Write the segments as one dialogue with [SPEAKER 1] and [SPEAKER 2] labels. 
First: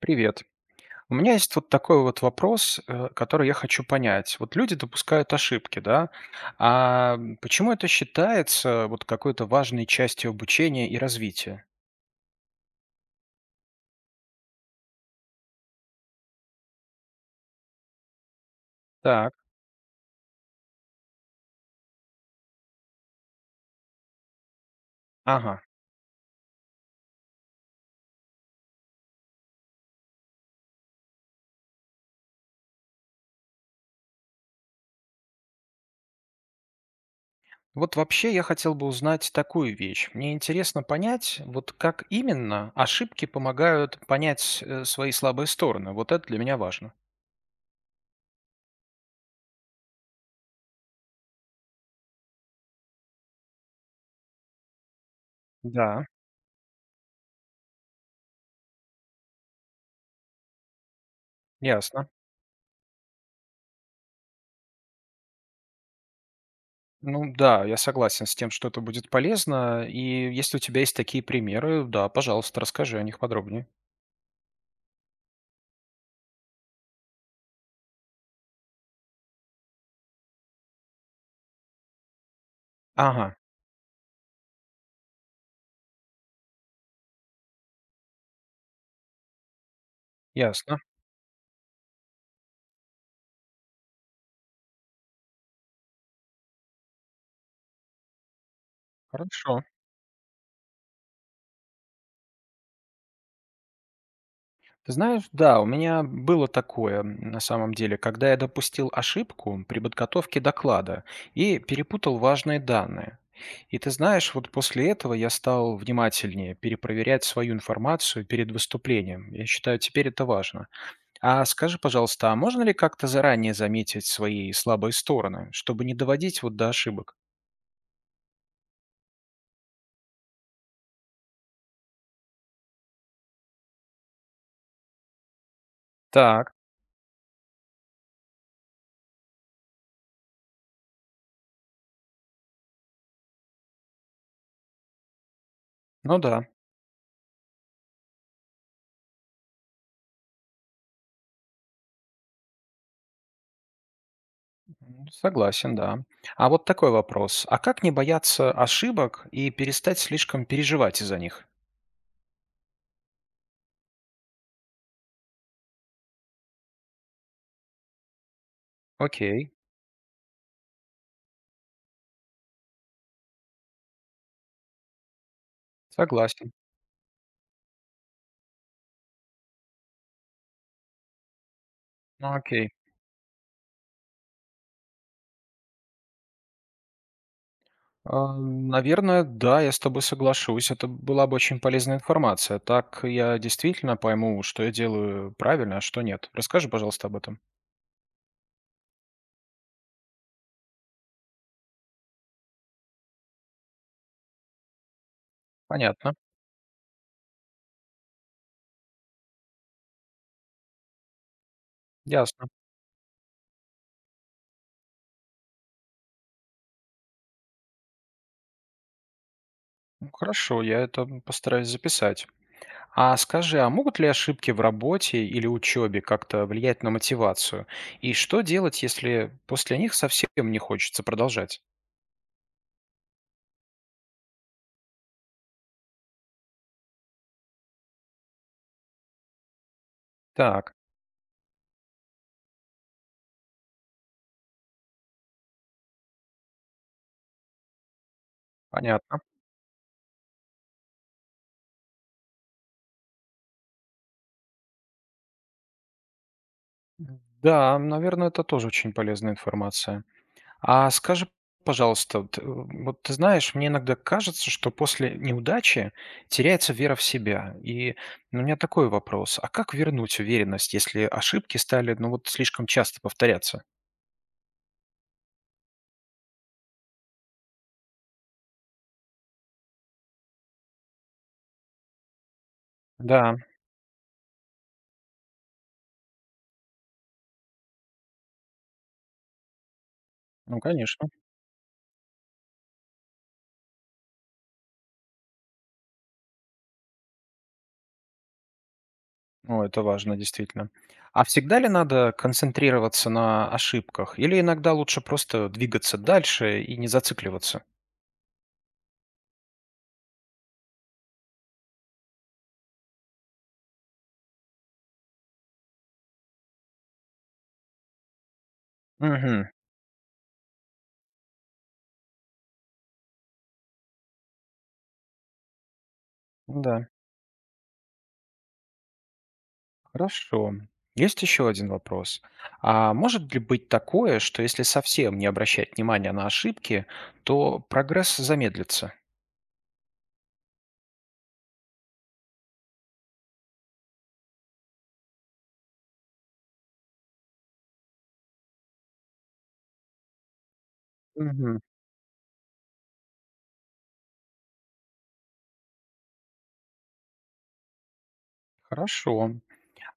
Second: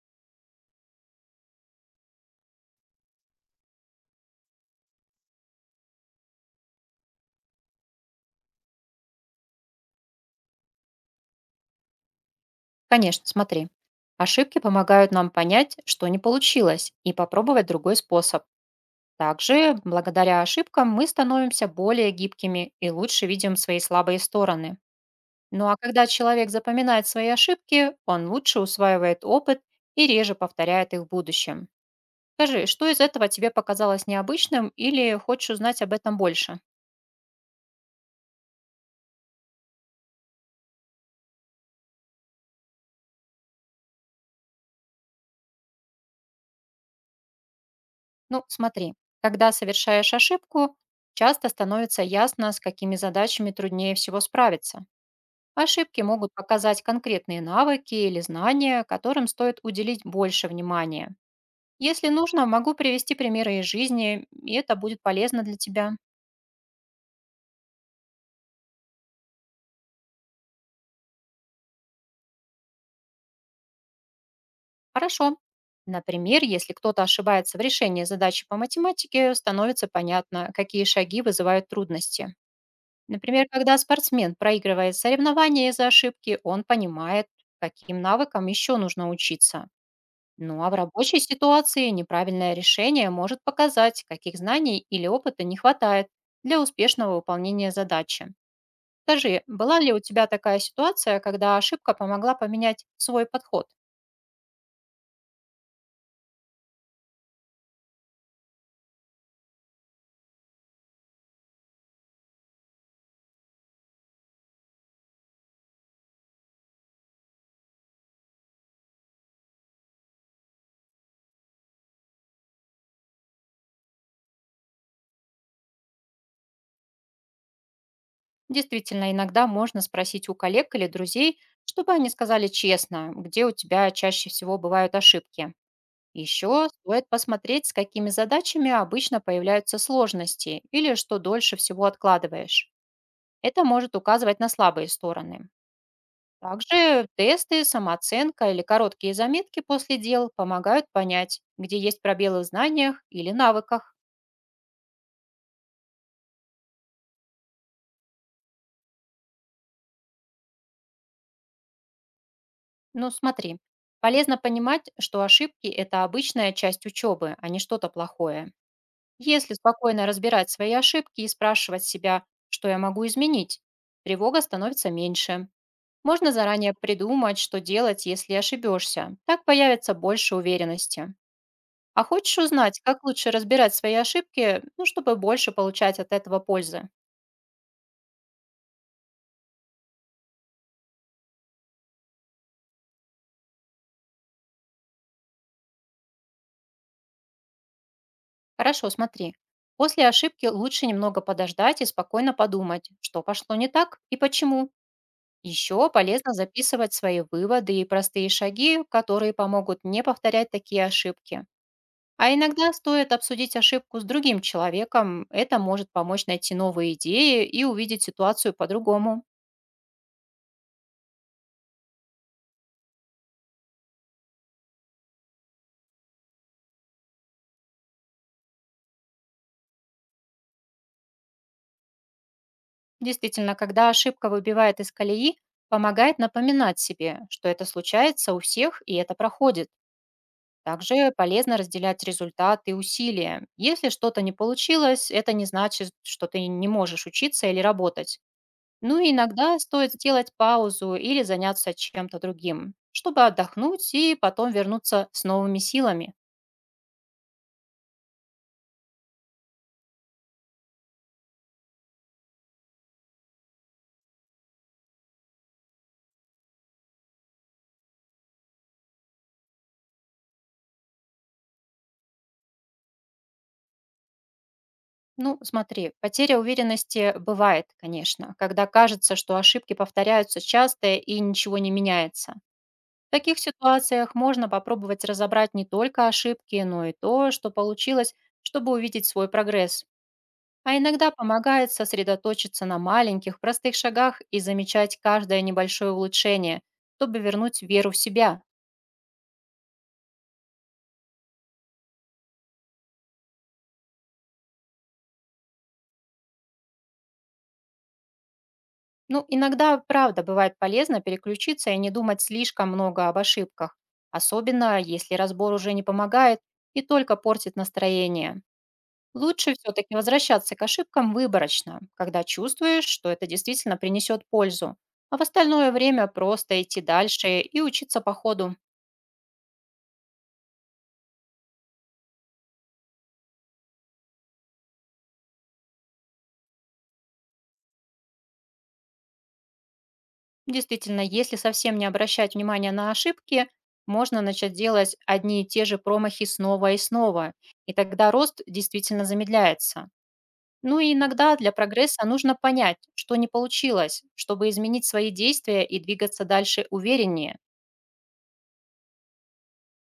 [SPEAKER 1] Привет. У меня есть вот такой вот вопрос, который я хочу понять. Вот люди допускают ошибки, да? А почему это считается вот какой-то важной частью обучения и развития?
[SPEAKER 2] Конечно, смотри. Ошибки помогают нам понять, что не получилось, и попробовать другой способ.
[SPEAKER 1] Так,
[SPEAKER 2] Также, благодаря ошибкам, мы становимся более гибкими и лучше видим свои слабые стороны.
[SPEAKER 1] ага.
[SPEAKER 2] Ну а когда человек запоминает свои ошибки, он лучше усваивает опыт и реже повторяет их в будущем. Скажи, что из этого тебе показалось необычным или хочешь узнать об этом больше?
[SPEAKER 1] Вот вообще я хотел бы узнать такую вещь. Мне интересно понять, вот как именно ошибки помогают понять свои слабые стороны. Вот это для меня важно.
[SPEAKER 2] Ну, смотри, когда совершаешь ошибку, часто становится ясно, с какими задачами труднее всего справиться. Ошибки
[SPEAKER 1] Да,
[SPEAKER 2] могут показать конкретные навыки или знания, которым стоит уделить больше внимания. Если
[SPEAKER 1] ясно.
[SPEAKER 2] нужно, могу привести примеры из жизни, и это будет полезно для тебя.
[SPEAKER 1] Ну да, я согласен с тем, что это будет полезно. И если у тебя есть такие примеры, да, пожалуйста, расскажи о них подробнее.
[SPEAKER 2] Хорошо. Например, если кто-то ошибается в решении задачи по математике, становится понятно, какие шаги вызывают трудности.
[SPEAKER 1] Ага,
[SPEAKER 2] Например, когда спортсмен проигрывает соревнования из-за ошибки, он понимает, каким навыкам еще нужно учиться. Ну а в
[SPEAKER 1] ясно.
[SPEAKER 2] рабочей ситуации неправильное решение может показать, каких знаний или опыта не хватает для успешного выполнения задачи. Скажи,
[SPEAKER 1] Хорошо.
[SPEAKER 2] была ли у тебя такая ситуация, когда ошибка помогла поменять свой подход?
[SPEAKER 1] Ты знаешь, да, у меня было такое на самом деле, когда я допустил ошибку при подготовке доклада и перепутал важные данные. И ты знаешь, вот после этого я стал внимательнее перепроверять свою информацию перед выступлением. Я считаю, теперь это важно. А скажи, пожалуйста, а можно ли как-то заранее заметить свои слабые стороны, чтобы не доводить вот до ошибок?
[SPEAKER 2] Действительно, иногда можно спросить у коллег или друзей, чтобы они сказали честно, где у тебя чаще всего бывают ошибки.
[SPEAKER 1] Так,
[SPEAKER 2] Еще стоит посмотреть, с какими задачами обычно появляются сложности или что дольше всего откладываешь. Это может указывать на слабые стороны.
[SPEAKER 1] ну да,
[SPEAKER 2] Также тесты, самооценка или короткие заметки после дел помогают понять, где есть пробелы в знаниях или навыках.
[SPEAKER 1] согласен, да. А вот такой вопрос. А как не бояться ошибок и перестать слишком переживать из-за них?
[SPEAKER 2] Ну, смотри, полезно понимать, что ошибки — это обычная часть учебы, а не что-то плохое.
[SPEAKER 1] Окей,
[SPEAKER 2] Если спокойно разбирать свои ошибки и спрашивать себя, что я могу изменить, тревога становится меньше. Можно
[SPEAKER 1] согласен.
[SPEAKER 2] заранее придумать, что делать, если ошибешься. Так появится больше уверенности. А
[SPEAKER 1] Ну,
[SPEAKER 2] хочешь
[SPEAKER 1] окей.
[SPEAKER 2] узнать, как лучше разбирать свои ошибки, ну, чтобы больше получать от этого пользы?
[SPEAKER 1] А, наверное, да, я с тобой соглашусь. Это была бы очень полезная информация. Так я действительно пойму, что я делаю правильно, а что нет. Расскажи, пожалуйста, об этом.
[SPEAKER 2] Хорошо, смотри. После ошибки лучше немного подождать и спокойно подумать, что пошло не так и почему. Еще
[SPEAKER 1] Понятно.
[SPEAKER 2] полезно записывать свои выводы и простые шаги, которые помогут не повторять такие ошибки. А
[SPEAKER 1] Ясно.
[SPEAKER 2] иногда стоит обсудить ошибку с другим человеком, это может помочь найти новые идеи и увидеть ситуацию по-другому.
[SPEAKER 1] Ну, хорошо, я это постараюсь записать. А скажи, а могут ли ошибки в работе или учебе как-то влиять на мотивацию? И что делать, если после них совсем не хочется продолжать?
[SPEAKER 2] Действительно, когда ошибка выбивает из колеи, помогает напоминать себе, что это случается у всех и это проходит.
[SPEAKER 1] Так,
[SPEAKER 2] Также полезно разделять результаты и усилия. Если что-то не получилось, это не значит, что ты не можешь учиться или работать. Ну и
[SPEAKER 1] понятно.
[SPEAKER 2] иногда стоит сделать паузу или заняться чем-то другим, чтобы отдохнуть и потом вернуться с новыми силами.
[SPEAKER 1] Да, наверное, это тоже очень полезная информация. А скажи, пожалуйста, вот, вот ты знаешь, мне иногда кажется, что после неудачи теряется вера в себя. И ну, у меня такой вопрос. А как вернуть уверенность, если ошибки стали, ну, вот слишком часто повторяться?
[SPEAKER 2] Ну, смотри, потеря уверенности бывает, конечно, когда кажется, что ошибки повторяются часто и ничего не меняется. В
[SPEAKER 1] Да.
[SPEAKER 2] таких ситуациях можно попробовать разобрать не только ошибки, но и то, что получилось, чтобы увидеть свой прогресс.
[SPEAKER 1] Ну,
[SPEAKER 2] А
[SPEAKER 1] конечно.
[SPEAKER 2] иногда помогает сосредоточиться на маленьких, простых шагах и замечать каждое небольшое улучшение, чтобы вернуть веру в себя.
[SPEAKER 1] Ну, это важно, действительно. А всегда ли надо концентрироваться на ошибках? Или иногда лучше просто двигаться дальше и не зацикливаться?
[SPEAKER 2] Ну, иногда, правда, бывает полезно переключиться и не думать слишком много об ошибках, особенно если разбор уже не помогает и только портит настроение.
[SPEAKER 1] Угу.
[SPEAKER 2] Лучше все-таки возвращаться к ошибкам выборочно, когда чувствуешь, что это действительно принесет пользу, а в остальное время просто
[SPEAKER 1] Да,
[SPEAKER 2] идти дальше и учиться по ходу.
[SPEAKER 1] хорошо. Есть еще один вопрос. А может ли быть такое, что если совсем не обращать внимания на ошибки, то прогресс замедлится?
[SPEAKER 2] Действительно, если совсем не обращать внимания на ошибки, можно начать делать одни и те же промахи снова и снова, и тогда рост действительно замедляется. Ну и иногда для
[SPEAKER 1] Угу.
[SPEAKER 2] прогресса нужно понять, что не получилось, чтобы изменить свои действия и двигаться дальше увереннее.
[SPEAKER 1] Хорошо.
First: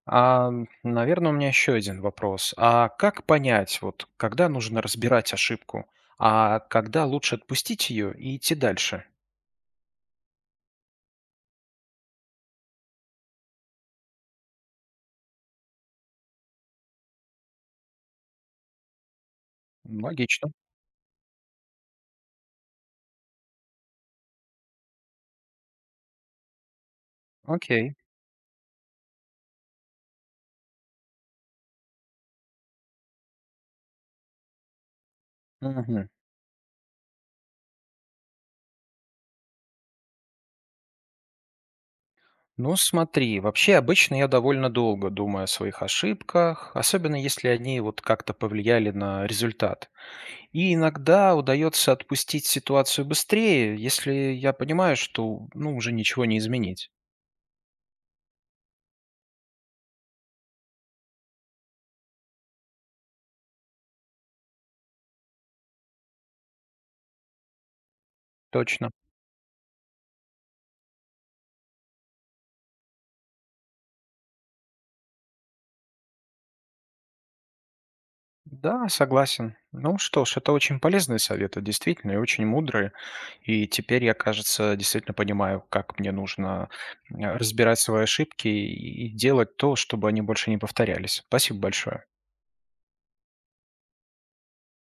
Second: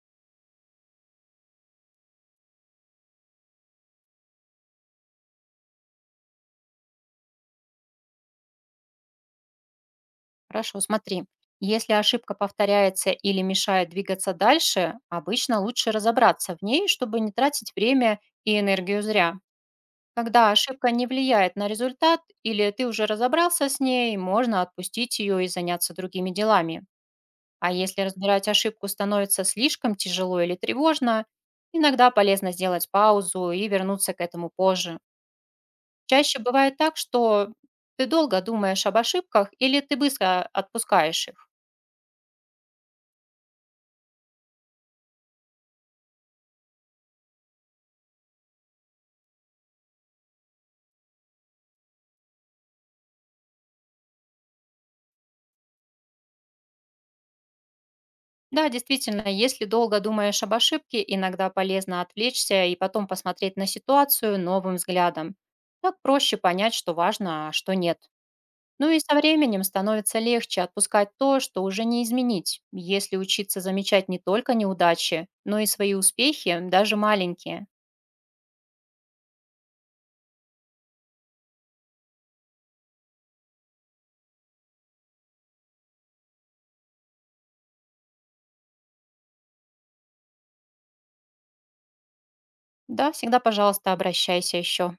[SPEAKER 1] А, наверное, у меня еще один вопрос. А как понять, вот когда нужно разбирать ошибку, а когда лучше отпустить ее и идти дальше?
[SPEAKER 2] Хорошо, смотри. Если ошибка повторяется или мешает двигаться дальше, обычно лучше разобраться в ней, чтобы не тратить время и энергию зря.
[SPEAKER 1] М,
[SPEAKER 2] Когда
[SPEAKER 1] логично.
[SPEAKER 2] ошибка не влияет на результат или ты уже разобрался с ней, можно отпустить ее и заняться другими делами. А
[SPEAKER 1] Окей.
[SPEAKER 2] если разбирать ошибку становится слишком тяжело или тревожно, иногда полезно сделать паузу и вернуться к этому позже.
[SPEAKER 1] Мгм.
[SPEAKER 2] Чаще бывает так, что ты долго думаешь об ошибках или ты быстро отпускаешь их.
[SPEAKER 1] Ну, смотри, вообще обычно я довольно долго думаю о своих ошибках, особенно если они вот как-то повлияли на результат. И иногда удается отпустить ситуацию быстрее, если я понимаю, что ну, уже ничего не изменить.
[SPEAKER 2] Да, действительно, если долго думаешь об ошибке, иногда полезно отвлечься и потом посмотреть на ситуацию новым взглядом. Так проще понять, что важно, а что нет. Ну
[SPEAKER 1] Точно.
[SPEAKER 2] и со временем становится легче отпускать то, что уже не изменить, если учиться замечать не только неудачи, но и свои успехи, даже маленькие.
[SPEAKER 1] Да, согласен. Ну что ж, это очень полезные советы, действительно, и очень мудрые. И теперь я, кажется, действительно понимаю, как мне нужно разбирать свои ошибки и делать то, чтобы они больше не повторялись. Спасибо большое.
[SPEAKER 2] Да, всегда, пожалуйста, обращайся еще.